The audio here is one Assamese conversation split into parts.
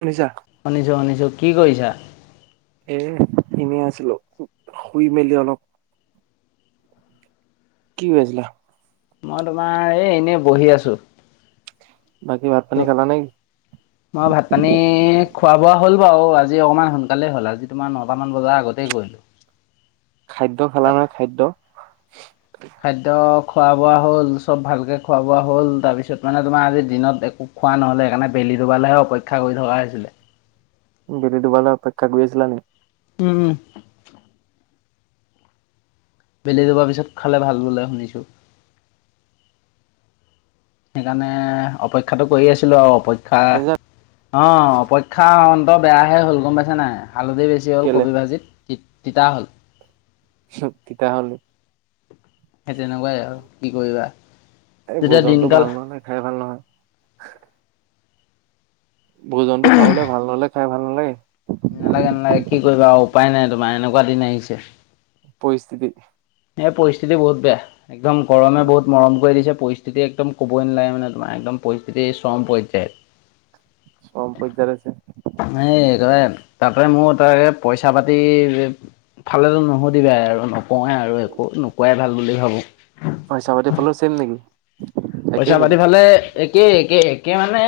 শুনিছা শুনিছো শুনিছো কি কৰিছা এ এনেই আছিলো শুই মেলি অলপ কি কৰি আছিলা? মই তোমাৰ এই এনেই বহি আছো বাকী ভাত পানী খালা নে মই ভাত পানী খোৱা বোৱা হ'ল বাৰু আজি অকমান সোনকালে হ'ল আজি তোমাৰ নটামান বজাৰ আগতেই গল খাদ্য খালা নাই খাদ্য খাদ্য খোৱা বোৱা হ'ল চব ভালকে খোৱা বোৱা হল তাৰপিছত মানে তোমাৰ আজিৰ দিনত একো খোৱা নহ'লে, সেইকাৰণে বেলি ডুবালৈহে অপেক্ষা কৰি থকা হৈছিলে। [unintelligible] অপেক্ষা কৰি আছিলানি উম বেলি দুবাৰ পিছত খালে ভাল বুলে শুনিছো সেইকাৰণে অপেক্ষাটো কৰি আছিলো আৰু অপেক এ শুনিছা আ অপেক্ষা অন্ত বেয়াহে হ'ল গম পাইছে নাই হালধি বেছি হ'ল কেলে কবি ভাজিত তি তিতা হ'ল ওহ তিতা হল সেই তেনেকুৱাই আৰু,? কি কৰিবা এই যেতিয়া ভোজনতটো দিনকাল ভাল নহলে খাই ভাল নহয় ভোজনটো খাবলে ভাল নহলে খাই ভাল নালাগে। নালাগে, নালাগে, কি কৰিবা আৰু উপায় নাই তোমাৰ এনেকুৱা দিন আহিছে। পৰিস্থিতি এই পৰিস্থিতি বহুত বেয়া একদম গৰমে বহুত মৰম কৰি দিছে পৰিস্থিতি একদম ক'বই নালাগে মানে তোমাৰ, একদম পৰিস্থিতি চৰম পৰ্যায়ত। এই [unintelligible] একেবাৰে তাতে মোৰ তাকে পইচা পাতি ফালে নুশুধিলে আৰু নকৱে আৰু একো নোকোৱাই ভাল বুলি ভাবো। পইচা পাতি ফালেও চেম নেকি একেই পইচা নেকি পাতি ফালে একেই একে, একে মানে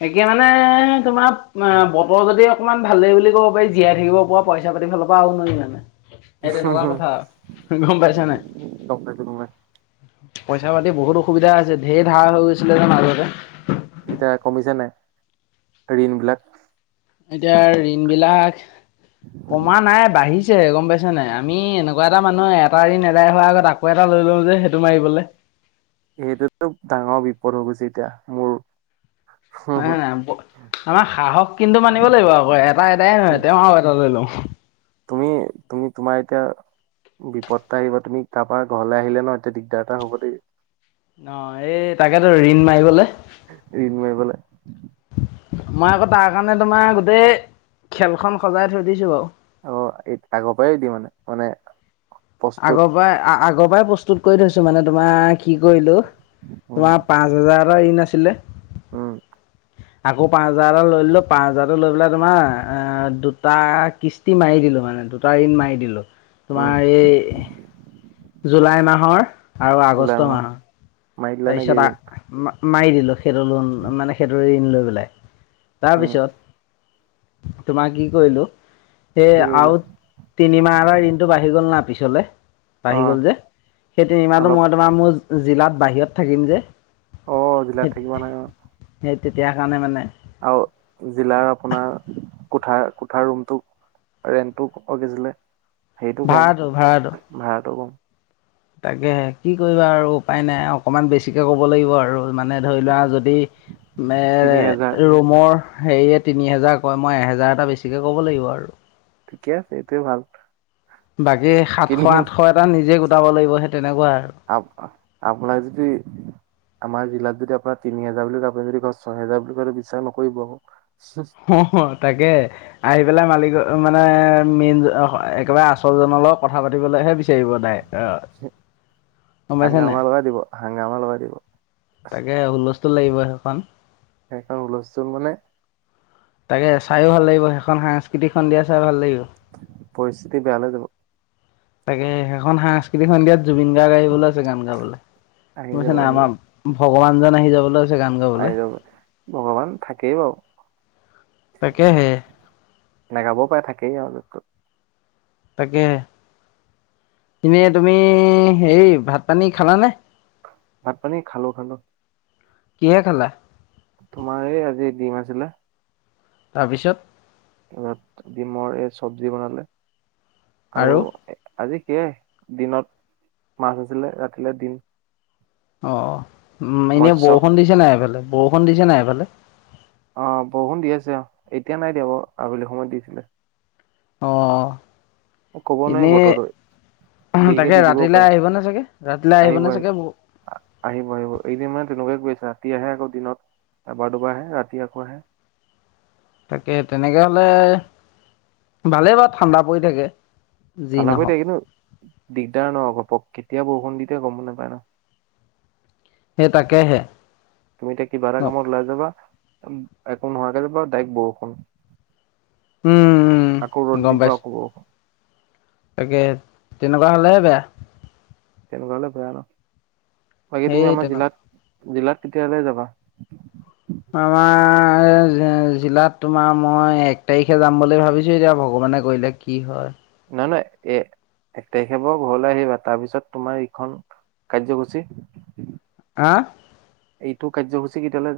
সে মানে তোমাৰ অ বতৰ যদি অকমান ভালেই বুলি ক'ব পাৰি জীয়াই থাকিব পৰা পইচা [unintelligible] ফালৰপা আও নোৱাৰি মানে? সেই তেনেকুৱা কথা গম পাইছা নাই গম পাইছো গম পাইছো পইচা পাতি বহুত অসুবিধা আছে ধেৰ ধাৰ হৈ গৈছিলে নে মাজতে এতিয়া কমিছে নাই ঋণ বিলাক এতিয়া ঋণ বিলাক কমা নাই বাঢ়ি গম পাইছা নাই আমি এনেকুৱা এটা মানুহ এটা ৰিন এদাই হোৱাৰ আগত আকৌ এটা লৈ লও যে সেইটো মাৰিবলে সেইটোতো ডাঙৰ বিপদ হৈ গৈছে এতিয়া মোৰ হয় নাই আমাৰ সাহস কিন্তু মানিব লাগিব আকৌ এটা এটাই নহয় এ তেওঁ আৰু এটা লৈ লওঁ তুমি তুমি তোমাৰ এতিয়া বিপদ এটা আহিব তুমি তাপা ঘৰলৈ আহিলে ন এতিয়া দিগদাৰ এটা হব দেই ন এই তাকেতো ঋণ মাৰিবলে ঋন মাৰিবলে। মই আকৌ তাৰ কাৰণে তোমাৰ গোটেই খেলখন সজাই থৈ দিছো বাৰু অ, এ আগৰ পৰাই দিয়ে মানে, মানে প্ৰস্তুত আগৰ পৰাই আগৰ পৰাই প্ৰস্তুত কৰি থৈছো মানে ত তোমাৰ কি কৰিলো উম তোমাৰ পাঁচ হাজাৰটা ঋণ আছিলে উম। আকৌ পাঁচ হাজাৰটা লৈ লিলো, পাঁচ হাজাৰতো লৈ পেলাই তোমাৰ আহ দুটা কিস্তি মাৰি দিলো। মানে, দুটা ঋণ মাৰি দিলো, উম তোমাৰ এই জুলাই মাহৰ, আৰু আগষ্ট গোলাম মাহৰ, মাৰি দিলা নেকি তাৰপিছত আ ঋণ মাৰি দিলো, খেইটোৰ লোন, মানে সেইটোৰ ঋণ লৈ পেলাই উম তাৰপিছত তোমাৰ কি কৰিলো, সে কি কৰিলা আৰু তিনিমাহ এটা ঋণটো বাঢ়ি গ'ল ন। পিছলে, অ বাঢ়ি গ'ল যে, সেই তিনিমাহটো অলপ মই তোমাৰ মোৰ জিলাত বাহিৰত থাকিম যে। অ, জিলাত থাকিবা নহয় অ। তেতিয়াৰ কাৰণে মানে। আৰু জিলাৰ আপোনাৰ কোঠা, কোঠাৰ ৰুমটোক। ৰেণ্টো কম আছিলে, সেইটো কম, ভাড়াটো ভাড়াটো ভাড়াটো কম। তাকেহে, কি কৰিবা আৰু উপায় নাই আউ, অকমান বেছিকে কব লাগিব আৰু। মানে ধৰি লোৱা যদি, মে তিনি হেজাৰ ৰুমৰ। হেৰিয়ে তিনি হেজাৰ কয়, মই এহেজাৰ এটা বেছিকে ক'ব লাগিব আৰু। ঠিকে আছে এইটোয়ে ভাল। বাকী সাতশ, কিন্তু আঠশ এটা নিজে গোটাব লাগিব সেই তেনেকুৱা আৰু। আ, আপোনাক যদি আমাৰ জিলাত যদি আপোনাৰ তিনি হাজাৰ বুলি কয়, আপুনি যদি কয় ছহেজাৰ বুলি কয়, সেইটো বিশ্বাস নকৰিব আকৌ। হ, হ তাকে, আহি পেলাই মালিক মানে মেইন, একেবাৰে আচলজনৰ লগত কথা পাতিবলৈহে বিচাৰিব। নাই, অ'। গম পাইছে নাই হাংগামা লগাই দিব, হাংগামা লগাই দিব। তাকে [unintelligible] লাগিব হেঁপাহ। সেইকাৰণ হুলস্থুল মানে। তাকে চাইো ভাল লাগিব সেইখন সাংস্তি সন্ধিয়া চাই ভাল লাগিব। পৰিস্থিতি বেয়া লাগিব। তাকে, সেইখন সাংস্কৃতিক সন্ধিয়াত জুবিন গাৰ্গ আহিবলৈ আছে গান আহি গাবলৈুছে। যাব নাই আমাৰ ভগৱান জ আহি যাবলৈ আছে। আয়ে হৈ ভগৱান থাকেই বাৰু। তাকেহে নগাঁও পাৰে থাকেই আৰুত। তাকে। তুমি, তুমি হে ভাত পানী খালানে? ভাত পানী খালে, খালে। কিহে খালা? তোমাৰ এই আজি ডিম আছিলে। তাৰপিছত? ডমৰ এই চব্জি বনালে, আৰু আজি সয়' দিনত মাছ আছিলে ৰাতিলৈ দিম। অ' উম মেমে বৰখন দিছে নাই ইফালে, বৰক্ষণ দিছে নাই ইফালে? অ' বৰষুণ দি আছে অ', এতিয়া নাই দিয়া বাৰু, আবেলি সময়ত দিছিলে। অ'। কব নোৱাৰি বতৰটো। উম, দেৰিকে তাকে দি দিবও ৰাতিলৈ পাৰে আহিব নে চাগে? ৰাতিলৈ আহিব নে চাগে মোৰ আহিব আহিব। এদিন মানে তেনেকোৱাই কৰি আছে। এতিয়া আহে, আকৌদিনত এবাৰ দুবাৰ আহে, ৰাতি আকৌ আহে। তাকে তেনেকে হ'লে ভালেই বাৰু ঠাণ্ডা পৰি থাকে। যি ঠাণ্ডা পৰি নহওক থাকে কিন্তু দিগদাৰ নহ ঘপক কেতিয়া বৰষুণ দিয়ে গম নাপায় ন। সেই তাকেহে। তুমি এতিয়া কিবা এটা উম কামত ওলাই যাবা একো নোহোৱাকে যাবা ডাইক বৰষুণ আকৌ উম ৰ'দ গম দিব পাইছো আকৌ বৰষুণ। তাকে তেনেকুৱা হ'লেহে বেয়া। তেনেকুৱা হ'লে বেয়া ন' বাকী সেই তুমি আমাৰ তেনে জিলাত জিলাত কেতিয়ালৈ যাবা? আমাৰ জিলাত তোমাৰ মই এক তাৰিখে যাম বুলি ভাবিছো এতিয়া ভগৱান মানে কৰিলে কি হয়। নানা এ এক তাৰিখে ব ঘৰলৈ আহিবা তাৰপিছত তোমাৰ ইখন কাৰ্যসূচী আহ। এইটো কাৰ্যসূচী কেতিয়াহ'লে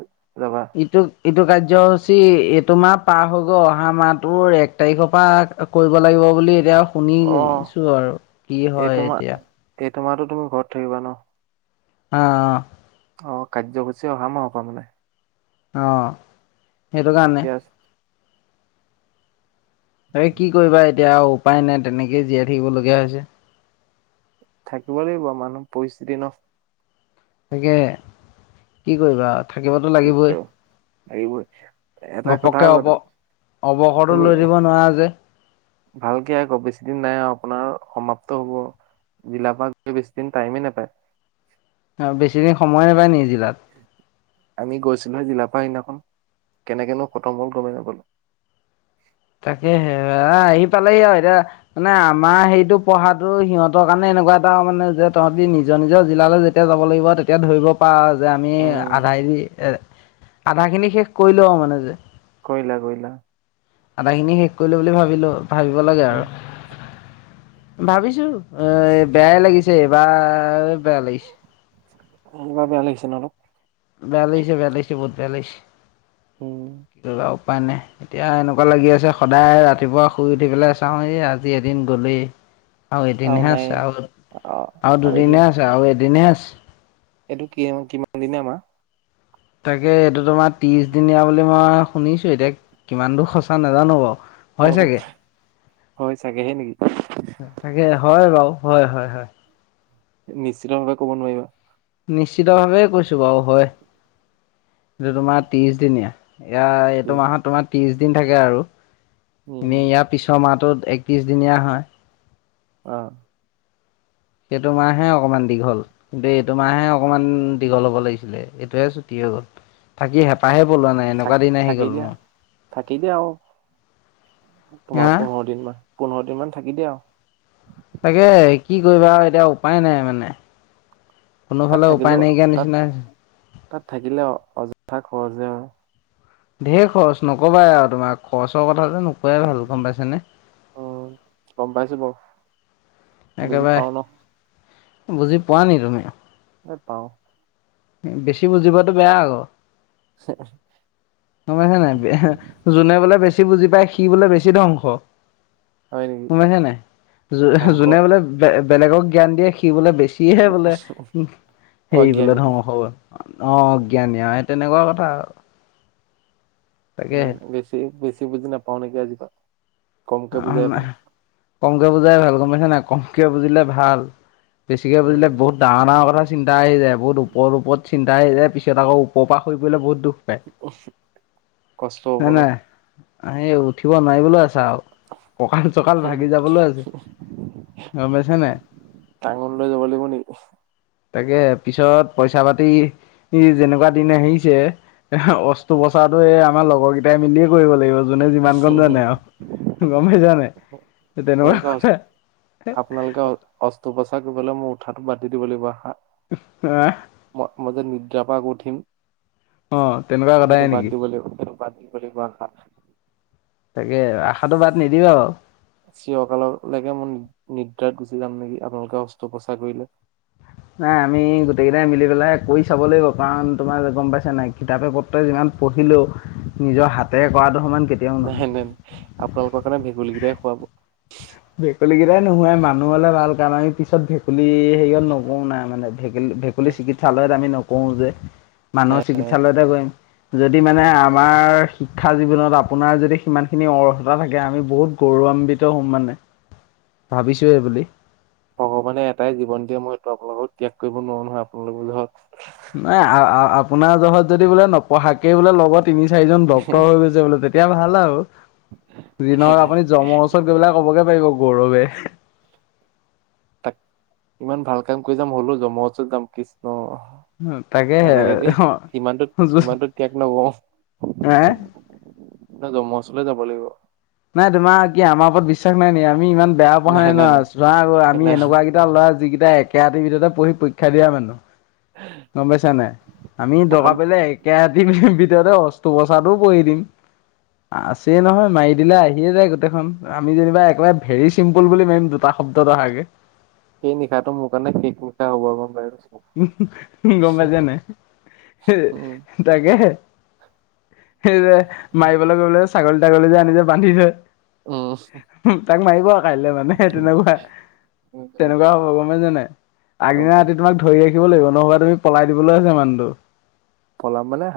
ইটো ইটো কাৰ্যসূচী এইটো মাপ পাৰ হৈ গ'ল অহা মাহটোৰ এক তাৰিখৰ পৰা কৰিব লাগিব বুলি এতিয়া অ শুনিছো আৰু কি হয় এতিয়া। তোমাৰো তুমি ঘৰত থাকিবা ন'। অ', অ'। অ', কাৰ্যসূচী অহা মাহৰ পা বোলে। অ', সেইটো কাৰণে। ঠিকে আছে। এই কি কৰিবা এতিয়া উপায় নাই তেনেকেই জীয়াই থাকিব লগীয়া হৈছে। থাকিব লাগিব মানুহ পৰিস্হিতি নহ। তাকে, কি কৰিবা? থাকিবতো কি লাগিবই, কৰো লাগিবই। এটা কথা ঘপককে আকৌ হ'ব। অৱসৰো তুমি লৈ দিব নোৱাৰা যে। ভালকে আকৌ বেছি দিন নাই আৰু আপোনাৰ সমাপ্ত হ'ব। জিলাপা গ বেছিদিন টাইমেই নাপায়। অ', বেছি দিন সময় নাপায় নিজিলো। আমি গচিলহ জিলা পা সনাখন কেনেকেনো খতম হ'ল গম ন বোলো। তাকে সে আহি পালেহি আৰু এতিয়া মানে আমাৰ সেইটো পঢ়াটো সিহঁতৰ কাৰণে এনেকুৱা এটা মানে যে তহঁতি নিজৰ নিজৰ জিলালৈ যেতিয়া যাব লাগিব তেতিয়া ধৰিব পাৰ যে আমি উম আধা হৰি এ আধা খিনি শেষ কৰি লওঁ মানে যে কৰিলা, কৰিলা। আদা খিনি শেষ কৰিলো বুলি ভাবিলো ভাবিব লাগে অ আৰু ভাবিছো। অ', বেয়াই লাগিছে, এইবাৰ বেয়া লাগিছে। এইবাৰ বেয়া লাগিছে ন' অলপ বোলছে বালাইছে বহুত বেলছে উম কি কৰিবওঁ। উপাই নাই এতিয়া এনেকুৱা লাগি আছে সদায় ৰাতিপুৱা শুই উঠি পেলাই চাওঁ এই আজি এদিন গ'লেই। আৰু এদিন আছ আ, অ আ, আৰু দুদিন এদিন আছ আ, এদিন আছ এইটো কি কিমান দিনে আমাৰ তাকে এইটো তোমাৰ ত্ৰিশ দিনীয়া বুলি মই শুনিছোঁ এতিয়া কিমান দূৰ সঁচা নাজানো বাৰু। অ হয় চাগে হয় চাগেহে নেকি? তাকে হয় বাৰু। হয়- হয় -হয়। নিশ্চিত ভাৱে ক'ব নোৱাৰিবা। নিশ্চিত ভাৱে কৈছোঁ বাৰু হয় এইটো তোমাৰ ত্ৰিশদিনীয়া। ইয়াৰ এইটো মাহত তোমাৰ ত্ৰিশ দিন থাকে আৰু এনে উম, ইয়াৰ পিছৰ মাহটোত একত্ৰিশ দিনীয়া হয়। অ'। সেইটো মাহে অকনমান দীঘল কিন্তু এইটো মাহে অকনমান দীঘল হ'ব লাগিছিলে এইটোহে ছুটি। হৈ গ'ল। থাকি হেঁপাহে পলোৱা নাই থাক এনেকুৱা দিন আহি থাকি গ'ল দিয়া। মোৰ। থাকি দিয়া আৰু তোমাৰ হা পোন্ধৰ দিন মান পোন্ধৰ দিন মান থাকি দিয়া আৰু। তাকে, কি কৰিবা আও এতিয়া উপায় নাই মানে। তাত কোনোফালে উপায় থাকিলেও নাইকিয়া তাত, নিচিনা হৈছে। তাত থাকিলেও অযথা খৰছহে হয়। ঢেৰ খৰচ নকবা আও তোমাৰ, খৰচৰ কথা যে নোক কোৱাই ভাল গম পাইছে নে? উম, গম পাইছো বাৰু বুজি পাও ন। বুজি পোৱা নি তুমি? এ পাওঁ। এ বেছি বুজি পোৱাটো বেয়া আকৌ। গম পাইছা নে নাই? যোনে বোলে বেছ ছি বুজি পায়, সি বোলে বেছি ধংস। হয় নেকি গম পাইছা নে নাই? ধ্বংস যো-যোনে বোলে বে-বেলেগক জ্ঞান দিয়ে সি বোলে বেছি সিহে বোলে উহ, হেৰি বোলে অজ্ঞানী ধৰ অ', জ্ঞানী সেই তেনেকুৱা কথা আৰু। তাকে নাই, নাই বেছি বেছি বুজি নাপাও নেকি আজিপা। অ', না কমকে বুজাই ভাল গম পাইছা নাই কমকে বুজিলে ভাল। বেছিকে বুজিলে উম, বহুত ডাঙৰ ডাঙৰ কথা চিন্তা আহি যায়। বহুত ওপৰ ওপৰত চিন্তা আহি যায় পিছত আকৌ ওপৰৰ পা সৰি পৰিলে বহুত দুখ পায় কষ্ট হ'ব ন'। অহ, এই উঠিব নোৱাৰি বুলি আছা আৰু। কঁকাল চকাল ভাগি যাবলৈ আছে, গম পাইছা নাই? টাঙন লৈ যাব লাগিব নেকি? তাকে পিছত পইচা পাতি ই যেনেকুৱা দিন আহিছে এ অস্ত্ৰোপচাৰটো এই আমাৰ লগৰকেইটাই মিলিয়ে কৰিব লাগিব। জনে যিমান কণ জানে আৰু। গম পাইছা নাই তেনেকুৱা আপোনালোকে, কথা আপোনালোকে অষ্টো প্ৰচাৰ কৰিবলে মোৰ উঠাটো বাদ দি দিব লাগিব আহা ম-মই যে তেতিয়া আকৌ উঠিম অ তেনেকুৱা কথাই সেইটো নেকি বাদ দিব লাগিব সেইটো বাদ দিব লাগিব আশা। তাকে আশাটো বাদ নিদিবা আও। চিৰকাললৈকে মই নিদ্ৰাত গুচি যাম নেকি আপোনালোকে অস্ত্ৰোপচাৰ কৰিলে? নাই আমি গোটেইকেইটাই মিলি পেলাই কৰি চাব লাগিব কাৰণ তোমাৰ যে গম পাইছা নাই কিতাপে পত্ৰই যিমান পঢ়িলেও, নিজৰ হাতেৰে কৰাটোৰ সমান কেতিয়াও নাই নহয় [unintelligible] আপোনালোকৰ কাৰণে ভেকুলীকেইটাই খুৱাব। [unintelligible] কেইটাই নোহোৱাই মানুহ হ'লে ভাল কাৰণ আমি পিছত ভেকুলী লী হেৰিয়ত নকৰোঁ নাই মানে ভেকে-ভেকুলী চিকিৎসালয়ত আমি নকৰোঁ যে মানুহৰ নাই নাই চিকিৎসালয়তহে কৰিম। যদি মানে আমাৰ শিক্ষা জীৱনত আপোনাৰ যদি সিমানখিনি অৰ্হতা থাকে আমি বহুত গৌৰৱ ৰাম্বিত হম মানে ভাবিছোঁ এই বুলি। ভগৱানে এটাই জীৱন দিয়ে মই এইটো আপোনালোকক ত্যাগ কৰিব নোৱাৰোঁ নহয় আপোনালোকৰ নাই আ-আ-আপোনাৰ জহত যদি বোলে নপঢ়াকে বোলে লগত তিনি চাৰিজন ডক্তৰ হৈ গৈছে বোলে তেতিয়া ভাল আৰু। দিনৰ আপুনি জমৰ ওচৰত গৈ পেলাই ক'বগে পাৰিব গৌৰৱে। তাক ইমান ভাল কাম কৰি যাম হ'লও জম ওচৰত যাম, কৃষ্ণ। তাকেহে নালাগে, দেই সিমানটো সিমানটো ত্যাগ নকৰোঁ। হে না জমৰ ওচৰলৈ যাব লাগিব। নাই তোমাৰ কি আমাৰ ওপৰত বিশ্বাস নাই নেকি আমি ইমান বেয়া পোৱা নাই নহয়, চোৱা আমি নাই এনেকুৱাকেইটা ল'ৰা যিক টা একেৰাতিৰ ভিতৰতে পঢ়ি পৰীক্ষা দিয়া মানুহ। গম পাইছা নাই? আমি প্ৰথম দৰকাৰ পৰিলে একে ৰাতি ভিতৰতে অস্ত্ৰোপচাটো কৰি দিম আছেই নহয় মাই দিলে আহিয়ে যায় গোটেইখন আমি যেনিবা একেবাৰে ভেৰি চিম্পুল বুলি মাৰিম দুটা শব্দত আহা কে। সেই নিশাটো মোৰ কাৰণে শেষ নিশা হ'ব। গম পাইনে? গম পাইছে নে নাই,,, উম, তাকে। সেই যে মাৰিবলৈ গলে ছাগলী তাগলী যে আনি যে বান্ধি থৈ। উম, তাক মাৰিব আৰু কাইলৈ মানে তেনেকুৱা। তেনেকুৱা হ'ব গম পাইছে নাই। গম আগদিনা ৰাতি পাইছো তোমাক ধৰি ৰাখিব লাগিব। নহ'বা তুমি পলাই দিবলৈ আছে মানুহটো। পলাম মানে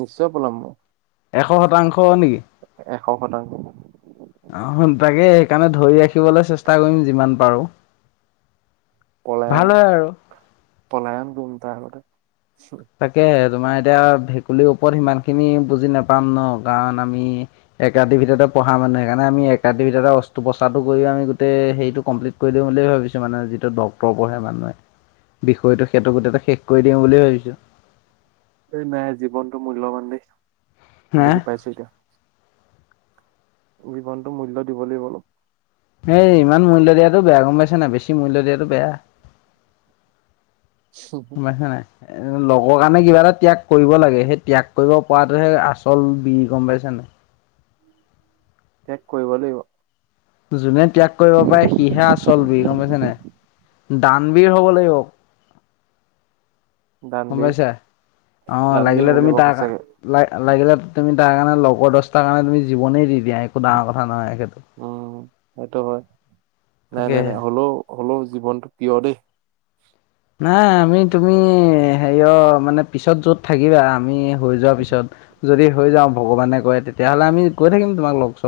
নিশ্চয় পলাম মই। এশ শতাংশ নেকি? এশ শতাংশ। অহ, তাকে সেইকাৰণে ধৰি ৰাখিবলৈ চেষ্টা কৰিম যিমান পাৰো। ভাল হয় আৰু পলায়ন-পলায়ন দিম তাৰ আগতে। তাকে তোমাৰ এতিয়া ভেকুলীৰ ওপৰত সিমান খিনি বুজি নাপায়। পাম নহ কাৰণ আমি একাডেমি ভিতৰতে পঢ়া মানুহ, সেইকাৰণে আমি একাডেমি ভিতৰতে অস্ৰপচাৰো কৰি। আমি গোটে হেৰিটো কমপ্লিট কৰি দিম বুলি ভাবিছো মানে যিটো ডক্তৰ পঢ়ে মানুহে। বিষয়টো সেইেটো কথাতে শেষ কৰি দিওঁ বুলিয়ে ভাবিছো। এই নাই জীৱনটো মূল্যবান দেই হা বুজি পাইছো এতিয়া। জীৱনটোৰ মূল্য দিব লাগিব অলপ। এই ইমান মূল্য দিয়াটো বেয়া, গম পাইছে নাই বেছি মূল্য দিয়াতটো বেয়া। গম পাইছা নাই। এ লগৰ কাৰণে কিবা এটা ত্যাগ কৰিব লাগে। সেই ত্যাগ কৰিব পৰাটোহে আচল জীৱন গম পাইছ নাই। ত্যাগ কৰিব লাগিব। যোনে ত্যাগ কৰিব পাৰে সি হে আচল গিৰি গম পাইছে নাই। দানবীৰ হ'ব লাগিব। গম দানবীৰ পাইছা অ, দানবীৰ লাগিলে হ'ব তুমি লাগিব তাক সঁচাকে ল লাগিলে তুমি তাৰ কাৰণে লগৰ দহটাৰ কাৰণে তুমি জীৱনেই দি দিয়া একো ডাঙৰ কথা নহয়। সেইটো উম, সেইটো হয়। নাই, নাই, তাকেহে। নাই হ'লেও হ'লেও জীৱনটো কিয় দেই। নাই আমি তুমি হেৰিয় মানে পিছত যত থাকিবা আমি। হৈ যোৱাৰ পিছত যদি হৈ যাওঁ ভগৱানে কৰে তেতিয়াহ'লে আমি গৈ থাকিম তোমাক লগ চগ কৰিব।